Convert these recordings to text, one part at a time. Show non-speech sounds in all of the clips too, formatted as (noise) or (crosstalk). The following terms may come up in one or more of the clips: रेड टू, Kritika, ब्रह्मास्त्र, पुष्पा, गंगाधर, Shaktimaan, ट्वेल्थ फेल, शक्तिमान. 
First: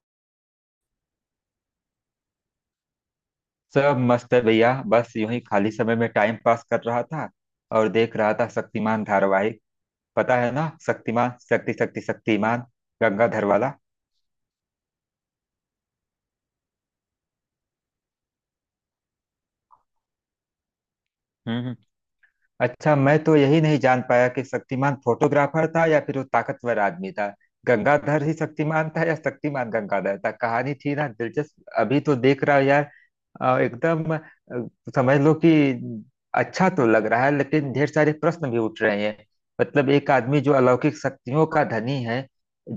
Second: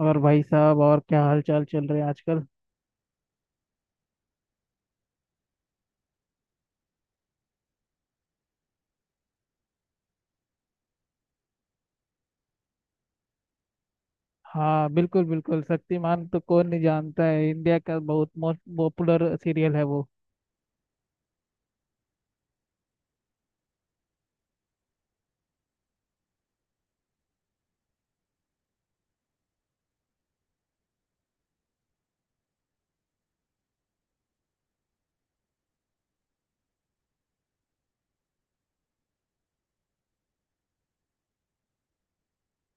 और भाई साहब, और क्या हाल चाल चल रहे हैं आजकल। सब मस्त है भैया। बस यूं ही खाली समय में टाइम पास कर रहा था और देख रहा था शक्तिमान धारावाहिक। पता है ना, शक्तिमान शक्ति शक्ति शक्तिमान गंगाधर वाला। हाँ, बिल्कुल बिल्कुल, शक्तिमान तो कौन नहीं जानता है। इंडिया का बहुत मोस्ट पॉपुलर सीरियल है वो। हम्म हम्म। अच्छा, मैं तो यही नहीं जान पाया कि शक्तिमान फोटोग्राफर था या फिर वो ताकतवर आदमी था। गंगाधर ही शक्तिमान था या शक्तिमान गंगाधर था, कहानी थी ना दिलचस्प, अभी तो देख रहा हूँ यार। एकदम समझ लो कि अच्छा तो लग रहा है, लेकिन ढेर सारे प्रश्न भी उठ रहे हैं। मतलब एक आदमी जो अलौकिक शक्तियों का धनी है,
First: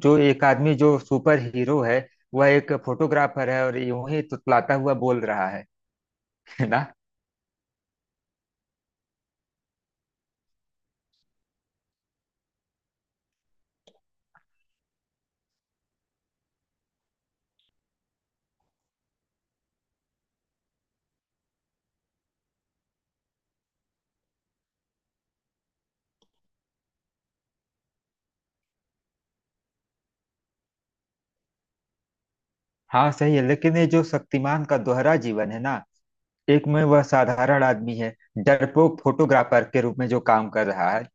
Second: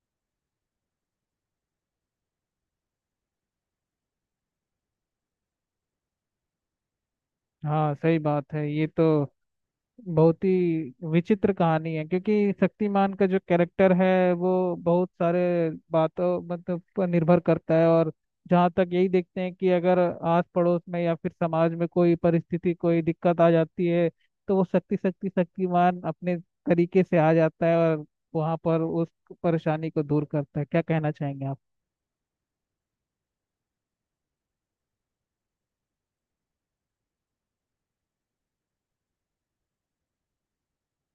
जो एक आदमी जो सुपर हीरो है, वह एक फोटोग्राफर है और यूं ही तुतलाता हुआ बोल रहा है (laughs) है ना। हाँ सही बात है ये तो। बहुत ही विचित्र कहानी है क्योंकि शक्तिमान का जो कैरेक्टर है वो बहुत सारे बातों मतलब पर निर्भर करता है। और जहाँ तक यही देखते हैं कि अगर आस पड़ोस में या फिर समाज में कोई परिस्थिति कोई दिक्कत आ जाती है तो वो शक्ति शक्ति शक्तिमान अपने तरीके से आ जाता है और वहाँ पर उस परेशानी को दूर करता है। क्या कहना चाहेंगे आप। हाँ सही है, लेकिन ये जो शक्तिमान का दोहरा जीवन है ना, एक में वह साधारण आदमी है, डरपोक फोटोग्राफर के रूप में जो काम कर रहा है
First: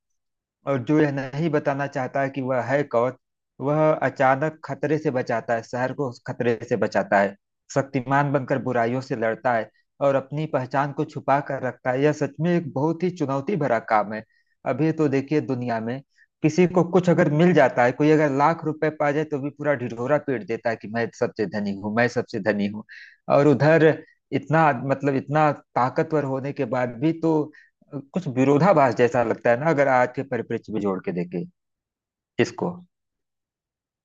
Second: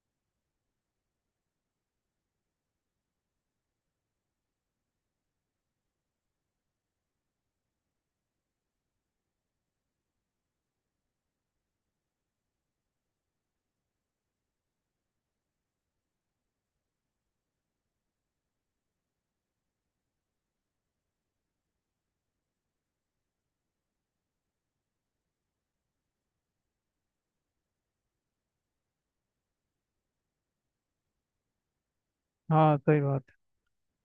और जो यह नहीं बताना चाहता कि वह है कौन। वह अचानक खतरे से बचाता है, शहर को उस खतरे से बचाता है, शक्तिमान बनकर बुराइयों से लड़ता है और अपनी पहचान को छुपा कर रखता है। यह सच में एक बहुत ही चुनौती भरा काम है। अभी तो देखिए, दुनिया में किसी को कुछ अगर मिल जाता है, कोई अगर लाख रुपए पा जाए तो भी पूरा ढिढोरा पीट देता है कि मैं सबसे धनी हूँ, मैं सबसे धनी हूँ। और उधर इतना मतलब इतना ताकतवर होने के बाद भी तो कुछ विरोधाभास जैसा लगता है ना, अगर आज के परिप्रेक्ष्य में जोड़ के देखे इसको। हाँ सही बात,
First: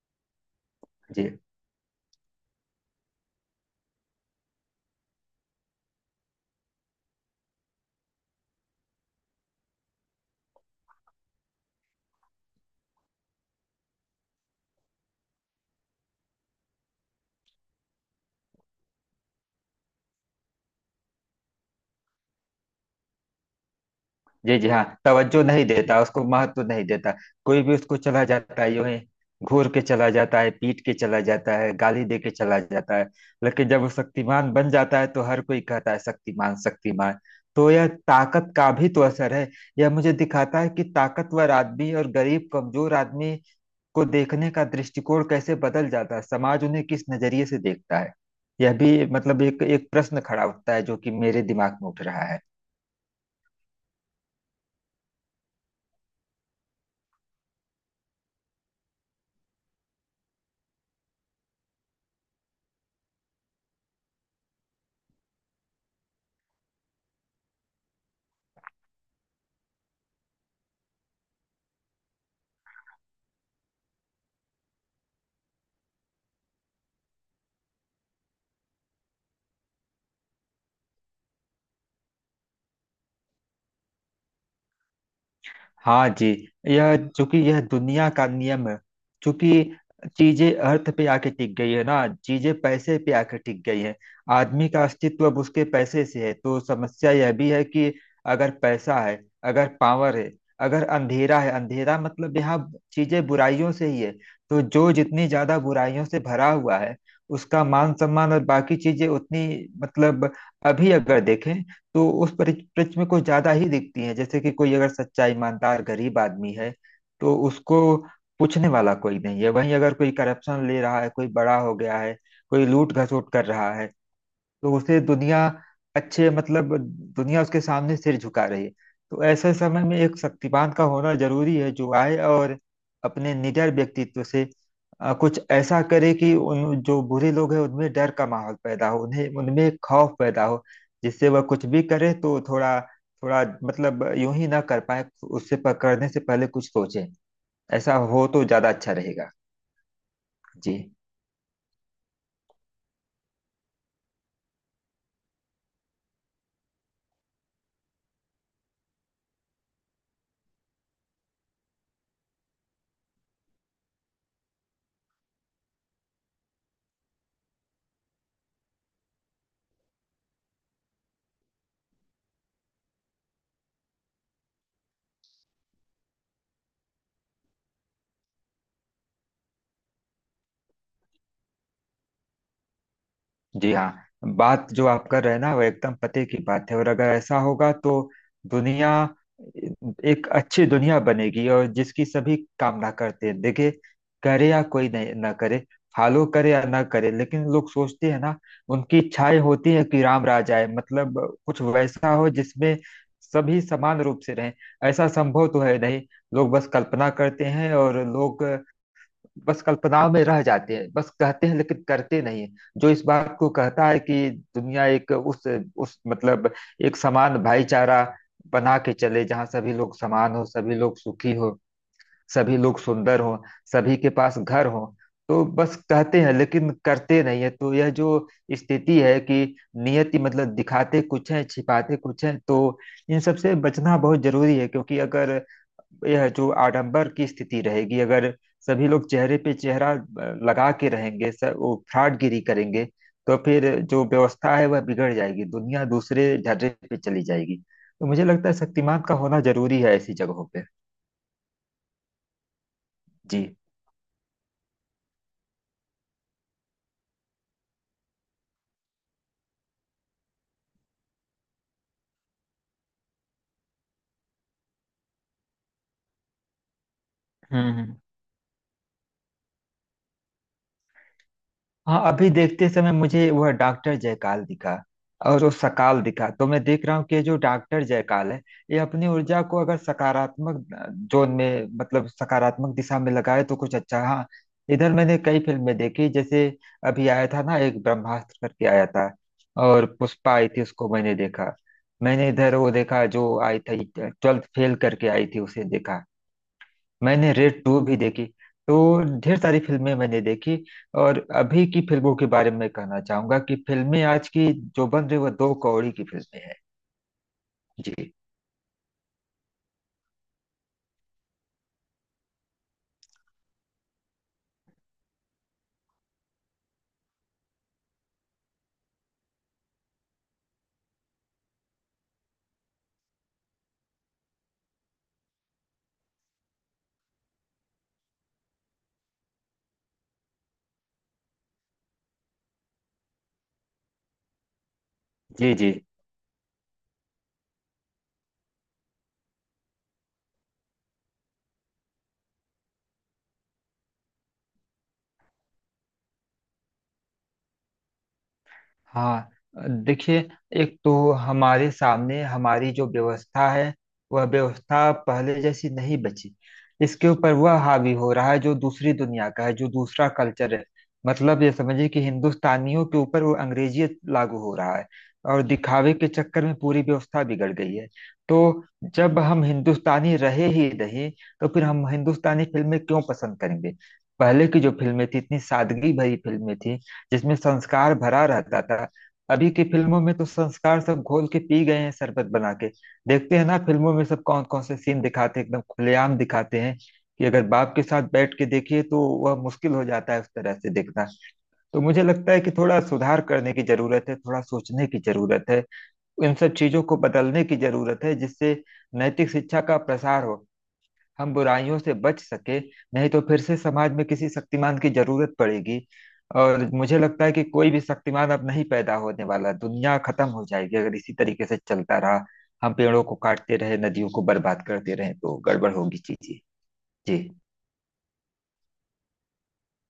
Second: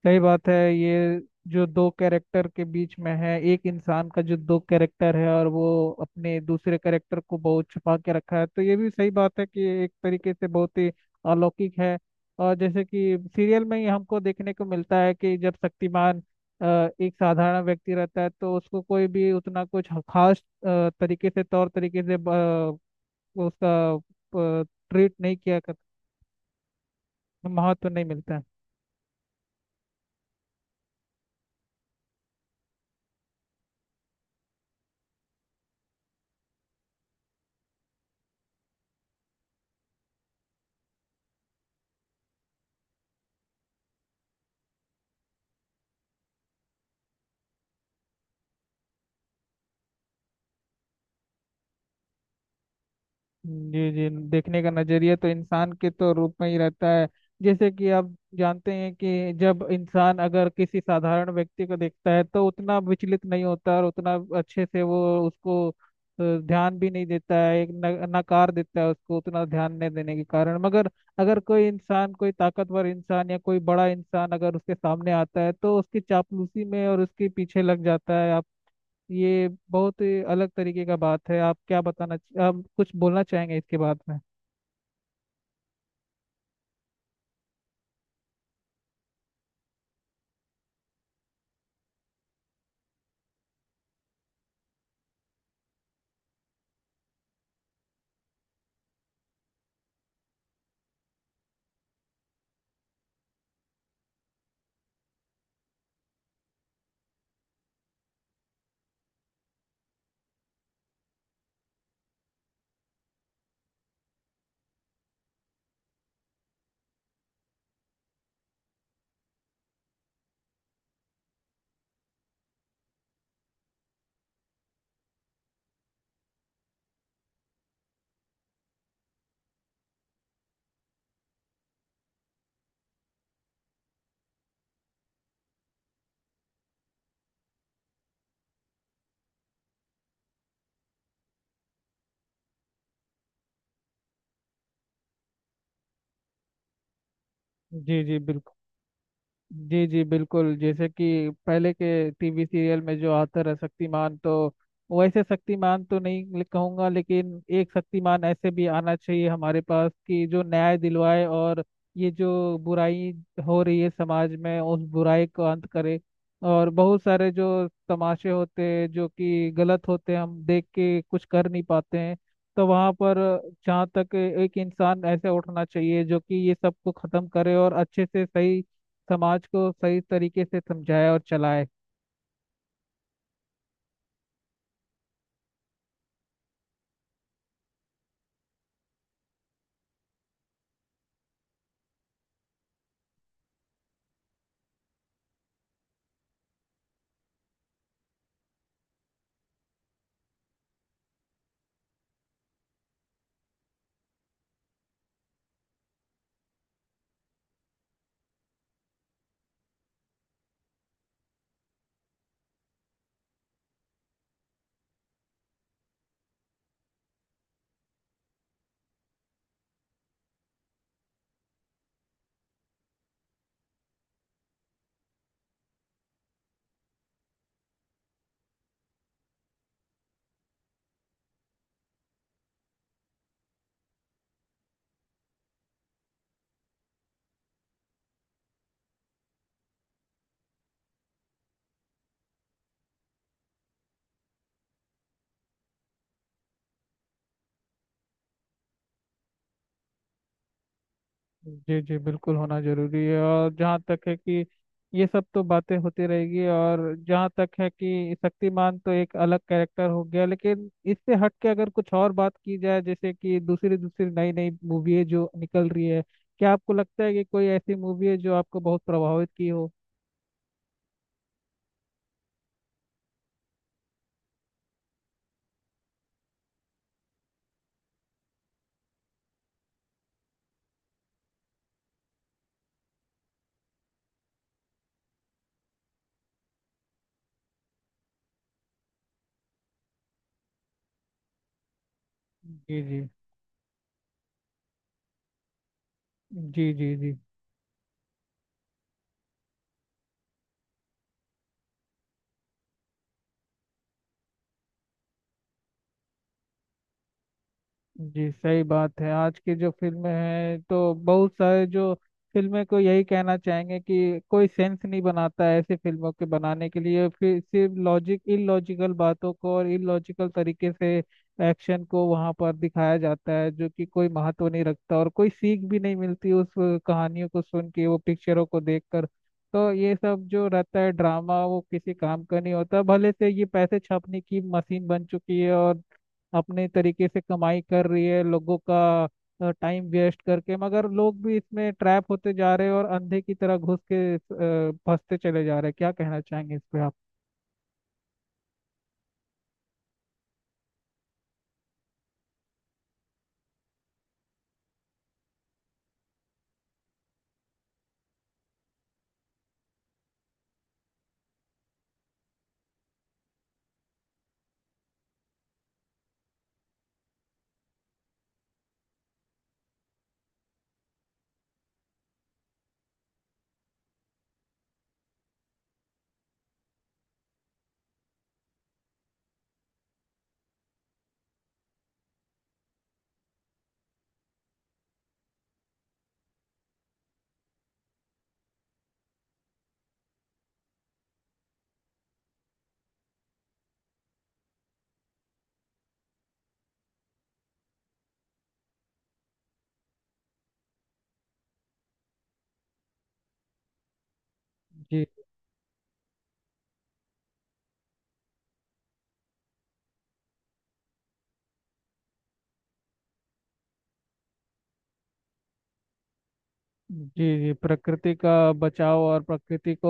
सही बात है ये। जी जो दो कैरेक्टर के बीच में है, एक इंसान का जो दो कैरेक्टर है, और वो अपने दूसरे कैरेक्टर को बहुत छुपा के रखा है। तो ये भी सही बात है कि एक तरीके से बहुत ही अलौकिक है। और जैसे कि सीरियल में ही हमको देखने को मिलता है कि जब शक्तिमान एक साधारण व्यक्ति रहता है तो उसको कोई भी उतना कुछ खास तरीके से तौर तरीके से जी उसका जी हाँ, ट्रीट नहीं तवज्जो किया नहीं कर, देता, उसको महत्व नहीं देता, कोई भी महत्व उसको नहीं चला मिलता है। जाता है यूं ही, घूर के चला जाता है, पीट के चला जाता है, गाली दे के चला जाता है। लेकिन जब वो शक्तिमान बन जाता है तो हर कोई कहता है शक्तिमान शक्तिमान। तो यह ताकत का भी तो असर है। यह मुझे दिखाता है कि ताकतवर आदमी और गरीब कमजोर आदमी को देखने का दृष्टिकोण कैसे बदल जाता है, समाज उन्हें किस नजरिए से देखता है। यह भी मतलब एक एक प्रश्न खड़ा उठता है जो कि मेरे दिमाग में उठ रहा है। जी जी, देखने का नजरिया तो इंसान के तो रूप में ही रहता है। जैसे कि आप जानते हैं कि जब इंसान अगर किसी साधारण व्यक्ति को देखता है तो उतना विचलित नहीं होता और उतना अच्छे से वो उसको ध्यान भी नहीं देता है, एक न, नकार देता है उसको, उतना ध्यान नहीं देने के कारण। मगर अगर कोई इंसान, कोई ताकतवर इंसान या कोई बड़ा इंसान अगर उसके सामने आता है तो उसकी चापलूसी में और उसके पीछे लग जाता है। ये बहुत ही अलग तरीके का बात है। आप क्या बताना, आप कुछ बोलना चाहेंगे इसके बाद में। हाँ जी, यह चूंकि यह दुनिया का नियम है। चूंकि चीजें अर्थ पे आके टिक गई है ना, चीजें पैसे पे आके टिक गई है। आदमी का अस्तित्व अब उसके पैसे से है, तो समस्या यह भी है कि अगर पैसा है, अगर पावर है, अगर अंधेरा है, अंधेरा मतलब यहाँ चीजें बुराइयों से ही है। तो जो जितनी ज्यादा बुराइयों से भरा हुआ है, उसका मान सम्मान और बाकी चीजें उतनी, मतलब अभी अगर देखें तो उस परिप्रेक्ष्य में कुछ ज्यादा ही दिखती है। जैसे कि कोई अगर सच्चा ईमानदार गरीब आदमी है तो उसको पूछने वाला कोई नहीं है, वहीं अगर कोई करप्शन ले रहा है, कोई बड़ा हो गया है, कोई लूट घसोट कर रहा है, तो उसे दुनिया अच्छे मतलब दुनिया उसके सामने सिर झुका रही है। तो ऐसे समय में एक शक्तिमान का होना जरूरी है, जो आए और अपने निडर व्यक्तित्व से कुछ ऐसा करे कि उन जो बुरे लोग हैं उनमें डर का माहौल पैदा हो, उन्हें उनमें खौफ पैदा हो, जिससे वह कुछ भी करे तो थोड़ा थोड़ा मतलब यूं ही ना कर पाए, उससे करने से पहले कुछ सोचे। ऐसा जी जी हो तो बिल्कुल। ज्यादा अच्छा रहेगा। जी जी बिल्कुल, जी जैसे कि पहले के टीवी सीरियल में जो आता रहा शक्तिमान, तो वैसे शक्तिमान तो नहीं कहूंगा, लेकिन एक शक्तिमान ऐसे भी आना चाहिए हमारे पास कि जो न्याय दिलवाए और ये जो बुराई हो रही है समाज में उस बुराई को अंत करे। और बहुत सारे जो तमाशे होते हैं जो कि गलत होते हैं, हम देख के कुछ कर नहीं पाते हैं। तो वहाँ पर जहाँ तक एक इंसान ऐसे उठना चाहिए जो कि ये सब को खत्म करे और अच्छे से सही समाज को सही तरीके से समझाए और चलाए। जी हाँ, बात जो आप कर रहे हैं ना वो एकदम पते की बात है। और अगर ऐसा होगा तो दुनिया एक अच्छी दुनिया बनेगी, और जिसकी सभी कामना करते हैं। देखिए, करे या कोई नहीं ना करे, फॉलो करे या ना करे, लेकिन लोग सोचते हैं ना, उनकी इच्छाएं होती है कि राम राज आए, मतलब कुछ वैसा हो जिसमें सभी समान रूप से रहें। ऐसा संभव तो है नहीं, लोग बस कल्पना करते हैं और लोग बस कल्पनाओं में रह जाते हैं, बस कहते हैं लेकिन करते नहीं हैं। जो इस बात को कहता है कि दुनिया एक उस मतलब एक समान भाईचारा बना के चले, जहाँ सभी लोग समान हो, सभी लोग सुखी हो, सभी लोग सुंदर हो, सभी के पास घर हो, तो बस कहते हैं लेकिन करते नहीं है। तो यह जो स्थिति है कि नियति, मतलब दिखाते कुछ है छिपाते कुछ है, तो इन सब से बचना बहुत जरूरी है, क्योंकि अगर यह जो आडंबर की स्थिति रहेगी, अगर सभी लोग चेहरे पे चेहरा लगा के रहेंगे, सब वो फ्रॉडगिरी करेंगे, तो फिर जो व्यवस्था है वह बिगड़ जाएगी, दुनिया दूसरे झर्रे पे चली जाएगी। तो मुझे लगता है शक्तिमान का होना जरूरी है ऐसी जगहों पे। जी जी बिल्कुल, होना जरूरी है। जी और जहाँ तक है कि ये सब तो बातें होती रहेगी। और जहाँ तक है कि शक्तिमान तो एक अलग कैरेक्टर हो गया, लेकिन इससे हट के अगर कुछ और बात की जाए, जैसे कि दूसरी दूसरी नई नई मूवी है जो निकल रही है, क्या आपको लगता है कि कोई ऐसी हम्म मूवी है जो आपको बहुत प्रभावित की हो। हाँ, अभी देखते समय मुझे वह डॉक्टर जयकाल दिखा और वो सकाल दिखा, तो मैं देख रहा हूँ कि ये जो डॉक्टर जयकाल है, ये अपनी ऊर्जा को अगर सकारात्मक जोन में, मतलब सकारात्मक दिशा में लगाए तो कुछ अच्छा। हाँ, इधर मैंने कई फिल्में देखी, जैसे अभी आया था ना एक ब्रह्मास्त्र करके आया था, और पुष्पा आई थी उसको मैंने देखा, मैंने इधर वो जी जी। देखा जो आई थी ट्वेल्थ फेल करके आई थी उसे देखा, जी जी। जी मैंने रेड टू भी देखी, तो ढेर सारी फिल्में मैंने देखी। और अभी की फिल्मों के बारे में कहना चाहूंगा कि फिल्में आज की जो बन रही, वो दो कौड़ी की फिल्में हैं। जी जी सही बात है। आज की जो फिल्में हैं तो बहुत सारे जो फिल्में को यही कहना चाहेंगे कि कोई सेंस नहीं बनाता है ऐसी फिल्मों के बनाने के लिए। फिर सिर्फ लॉजिक इलॉजिकल बातों को और इलॉजिकल तरीके से एक्शन को वहां पर दिखाया जाता है, जो कि कोई महत्व नहीं रखता और कोई सीख भी नहीं मिलती उस कहानियों को सुन के, वो पिक्चरों को देखकर। तो ये सब जो रहता है ड्रामा वो किसी काम का नहीं होता। भले से ये पैसे छापने की मशीन बन चुकी है जी जी और अपने तरीके से कमाई कर रही है लोगों का टाइम वेस्ट करके। मगर लोग भी इसमें ट्रैप होते जा रहे हैं और अंधे की तरह घुस के फंसते चले जा रहे हैं। क्या कहना चाहेंगे इस पे आप। हाँ, देखिए, एक तो हमारे सामने हमारी जो व्यवस्था है, वह व्यवस्था पहले जैसी नहीं बची। इसके ऊपर वह हावी हो रहा है जो दूसरी दुनिया का है, जो दूसरा कल्चर है। मतलब ये समझिए कि हिंदुस्तानियों के ऊपर वो अंग्रेजियत लागू हो रहा है, और दिखावे के चक्कर में पूरी व्यवस्था बिगड़ गई है। तो जब हम हिंदुस्तानी रहे ही नहीं, तो फिर हम हिंदुस्तानी फिल्में क्यों पसंद करेंगे। पहले की जो फिल्में थी, इतनी सादगी भरी फिल्में थी, जिसमें संस्कार भरा रहता था। अभी की फिल्मों में तो संस्कार सब घोल के पी गए हैं शरबत बना के। देखते हैं ना, फिल्मों में सब कौन कौन से सीन दिखाते हैं, एकदम खुलेआम दिखाते हैं, कि अगर बाप के साथ बैठ के देखिए तो वह मुश्किल हो जाता है उस तरह से देखना। तो मुझे लगता है कि थोड़ा सुधार करने की जरूरत है, थोड़ा सोचने की जरूरत है, इन सब चीजों को बदलने की जरूरत है, जिससे नैतिक शिक्षा का प्रसार हो, हम बुराइयों से बच सके, नहीं तो फिर से समाज में किसी शक्तिमान की जी। जरूरत पड़ेगी। और मुझे लगता है कि कोई भी शक्तिमान अब नहीं पैदा होने वाला, दुनिया खत्म हो जाएगी अगर इसी तरीके से चलता रहा, हम पेड़ों को काटते रहे नदियों को बर्बाद करते रहे तो गड़बड़ होगी चीजें। जी जी। जी प्रकृति का बचाव और प्रकृति को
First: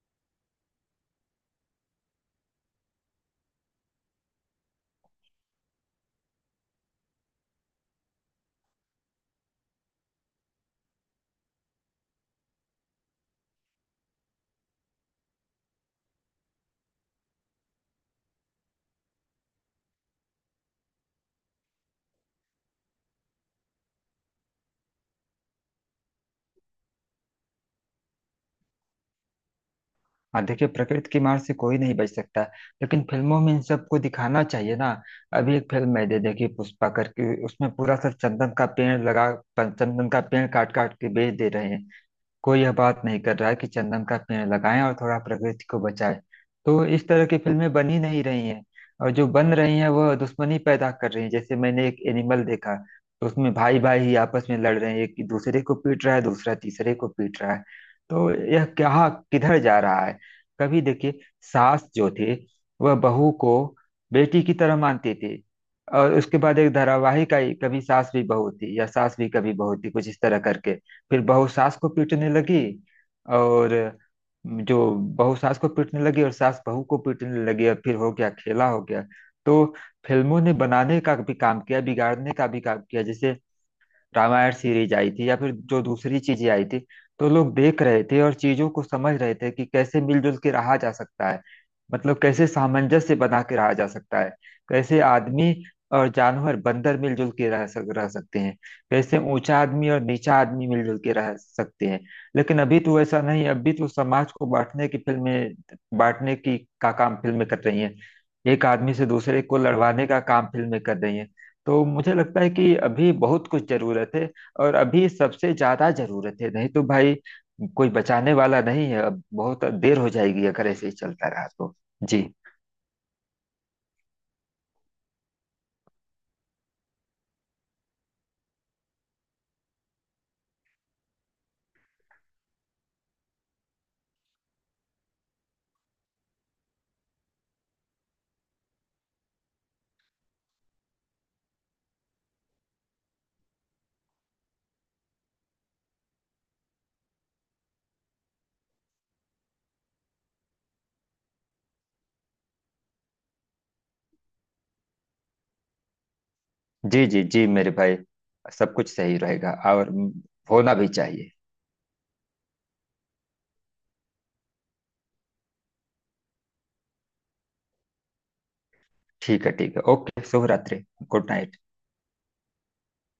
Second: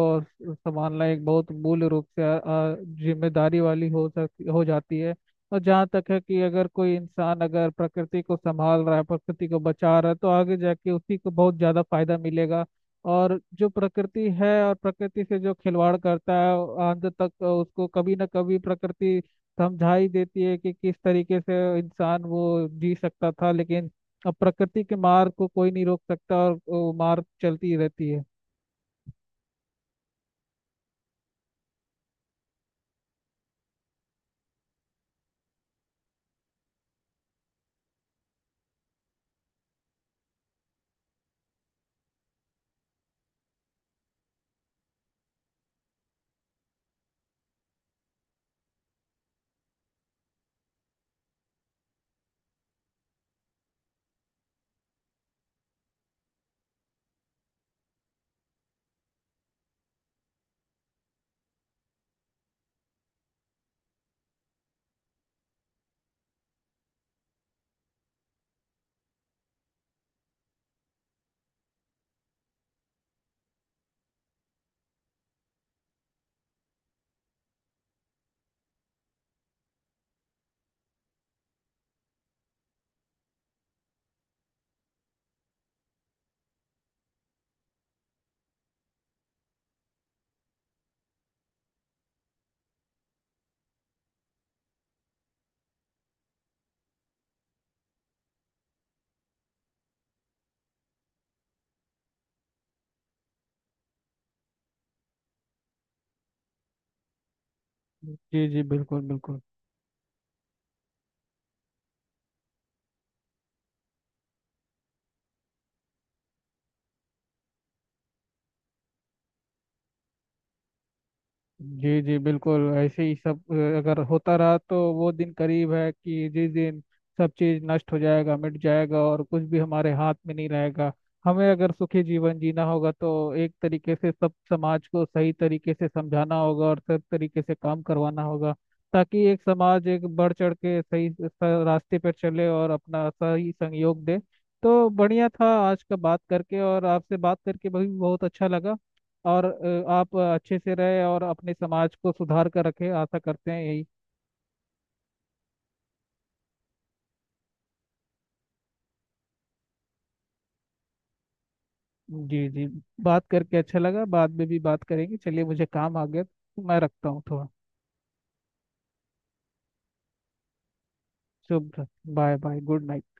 संभालना एक बहुत मूल रूप से जिम्मेदारी वाली हो सकती, हो जाती है। और जहाँ तक है कि अगर कोई इंसान अगर प्रकृति को संभाल रहा है, प्रकृति को बचा रहा है, तो आगे जाके उसी को बहुत ज़्यादा फायदा मिलेगा। और जो प्रकृति है, और प्रकृति से जो खिलवाड़ करता है, अंत तक उसको कभी ना कभी प्रकृति समझा ही देती है कि किस तरीके से इंसान वो जी सकता था। लेकिन अब प्रकृति के मार को कोई नहीं रोक सकता और वो मार चलती ही रहती है। हाँ, देखिए प्रकृति की मार से कोई नहीं बच सकता, लेकिन फिल्मों में इन सबको दिखाना चाहिए ना। अभी एक फिल्म है दे देखिए पुष्पा करके, उसमें पूरा सब चंदन का पेड़ लगा, चंदन का पेड़ काट काट के बेच दे रहे हैं, कोई यह बात नहीं कर रहा है कि चंदन का पेड़ लगाएं और थोड़ा प्रकृति को बचाएं। तो इस तरह की फिल्में बन ही नहीं रही हैं, और जो बन रही हैं वह दुश्मनी पैदा कर रही हैं, जैसे मैंने एक एनिमल देखा, तो उसमें भाई भाई ही आपस में लड़ रहे हैं, एक दूसरे को पीट रहा है, दूसरा तीसरे को पीट रहा है, तो यह क्या किधर जा रहा है। कभी देखिए, सास जो थे वह बहू को बेटी की तरह मानते थे, और उसके बाद एक धारावाहिक आई कभी सास भी बहू थी या सास भी कभी बहू थी कुछ इस तरह करके, फिर बहू सास को पीटने लगी, और जो बहू सास को पीटने लगी और सास बहू को पीटने लगी और फिर हो गया खेला हो गया। तो फिल्मों ने बनाने का भी काम किया, बिगाड़ने का भी काम किया, जैसे रामायण सीरीज आई थी या फिर जो दूसरी चीजें आई थी, तो लोग देख रहे थे और चीजों को समझ रहे थे कि कैसे मिलजुल के रहा जा सकता है, मतलब कैसे सामंजस्य बना के रहा जा सकता है, कैसे आदमी और जानवर बंदर मिलजुल के रह सकते हैं, कैसे ऊंचा आदमी और नीचा आदमी मिलजुल के रह सकते हैं। लेकिन अभी तो ऐसा नहीं है, अभी तो समाज को बांटने की का काम फिल्में कर रही हैं, जी जी एक आदमी बिल्कुल से बिल्कुल। दूसरे को लड़वाने का काम फिल्में कर रही हैं। तो मुझे लगता है कि अभी बहुत कुछ जरूरत है, और अभी सबसे ज्यादा जरूरत है, नहीं तो भाई कोई बचाने वाला नहीं है, अब बहुत देर हो जाएगी अगर ऐसे ही चलता रहा तो। जी जी जी बिल्कुल, ऐसे ही सब अगर होता रहा तो वो दिन करीब है कि जिस दिन सब चीज नष्ट हो जाएगा, मिट जाएगा और कुछ भी हमारे हाथ में नहीं रहेगा। हमें अगर सुखी जीवन जीना होगा तो एक तरीके से सब समाज को सही तरीके से समझाना होगा और सब तरीके से काम करवाना होगा, ताकि एक समाज एक बढ़ चढ़ के सही रास्ते पर चले और अपना सही सहयोग दे। तो बढ़िया था आज का, बात करके, और आपसे बात करके भी बहुत अच्छा लगा। और आप अच्छे से रहे और अपने समाज को सुधार कर रखें, आशा करते हैं यही। जी जी जी मेरे भाई, सब कुछ सही रहेगा और होना भी चाहिए। जी जी। बात करके अच्छा लगा, बाद में भी बात करेंगे। चलिए मुझे काम आ गया तो मैं रखता हूँ थोड़ा। ठीक है ओके, शुभ रात्रि। Good night. शुभ, बाय बाय, गुड नाइट।